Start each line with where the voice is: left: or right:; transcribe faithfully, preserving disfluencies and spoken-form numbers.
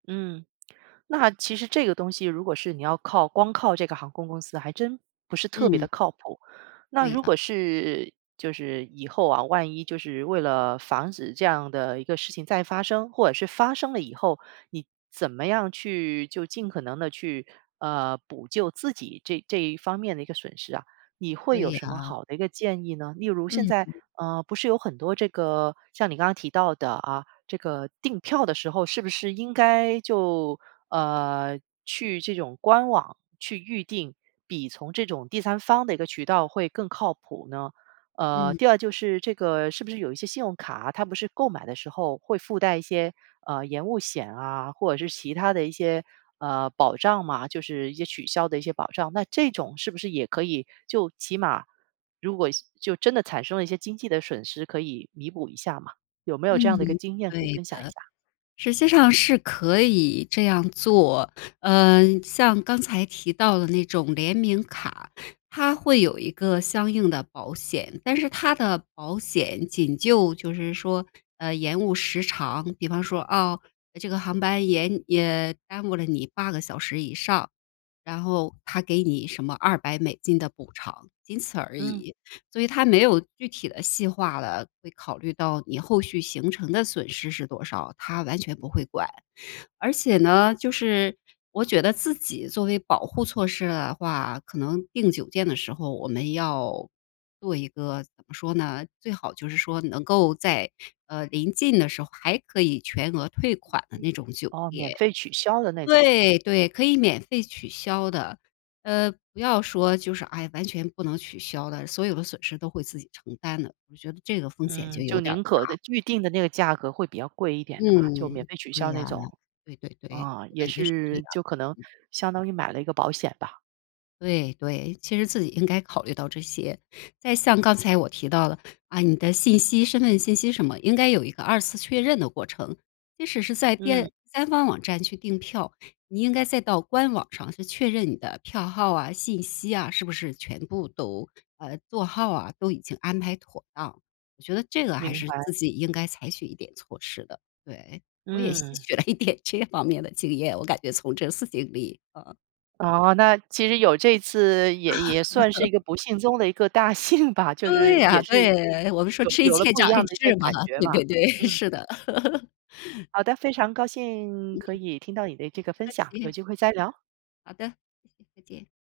right: 嗯，那其实这个东西如果是你要靠光靠这个航空公司还真不是特别地
left: 嗯。
right: 靠谱。那
left: 对
right: 如
left: 啊。
right: 果是就是以后啊，万一就是为了防止这样的一个事情再发生，或者是发生了以后你怎么样去就尽可能地去，呃，补救自己这这一方面的一个损失啊？你会有
left: 对
right: 什么
left: 啊。
right: 好的一个建议呢？例如现在
left: 嗯。
right: 呃，不是有很多这个像你刚才提到的啊，这个订票的时候是不是应该就呃，去这种官网去预定，比从这种第三方的一个渠道会更靠谱呢？呃，
left: 嗯。
right: 第二就是这个是不是有一些信用卡，它不是购买的时候会附带一些，呃，延误险啊，或者是其他的一些，呃，保障嘛，就是一些取消的一些保障。那这种是不是也可以就起码如果就真地产生了一些经济的损失可以弥补一下吗？有没有这样的一个
left: 嗯，
right: 经验可以
left: 对
right: 分享
left: 的，
right: 一下？
left: 实际上是可以这样做。呃，像刚才提到的那种联名卡，它会有一个相应的保险，但是它的保险仅就就是说，呃，延误时长。比方说，啊，这个航班延呃，耽误了你八个小时以上，然后他给你什么二百美金的补偿，仅此而
right: 嗯。
left: 已。所以他没有具体的细化了，会考虑到你后续行程的损失是多少，他完全不会管。而且呢，就是我觉得自己作为保护措施的话，可能订酒店的时候我们要做一个怎么说呢，最好就是说能够在，呃，临近的时候还可以全额退款的那种酒
right: 哦，免
left: 店。
right: 费取消的那种。
left: 对对，可以免费取消的。呃，不要说就是，哎，完全不能取消的，所有的损失都会自己承担的，我觉得这个风险就
right: 嗯，
left: 有
right: 就
left: 点儿
right: 宁可
left: 大。
right: 的预定的那个价格会比较贵一点的嘛，就免
left: 嗯，
right: 费取消
left: 对啊，
right: 那种。
left: 对对对，
right: 啊，
left: 我
right: 也
left: 感觉是这样。
right: 是就可能
left: 嗯。
right: 相当于买了一个保险吧。
left: 对对，其实自己应该考虑到这些，再像刚才我提到的，啊，你的信息身份信息什么，应该有一个二次确认的过程。即使是在
right: 嗯。
left: 三方网站去订票，你应该再到官网上去确认你的票号啊，信息啊，是不是全部都呃，座号啊，都已经安排妥当。我觉得这个还
right: 明
left: 是
right: 白。
left: 自己应该采取一点措施的，对，我也吸
right: 嗯。
left: 取了一点这方面的经验，我感觉从这次经历。嗯。
right: 哦，那其实有这次也也算是一个不幸中的一个大幸吧，就是
left: 对啊，
right: 也是
left: 对，我们说
right: 有
left: 吃一
right: 有了
left: 堑
right: 不一
left: 长
right: 样
left: 一
right: 的一些
left: 智嘛，
right: 感觉
left: 对
right: 嘛，
left: 对对，
right: 嗯。
left: 是的。
right: 好的，非常高兴可
left: 嗯。
right: 以听到你的这个分
left: 不客
right: 享，有
left: 气。
right: 机会再聊。
left: 好的，再见。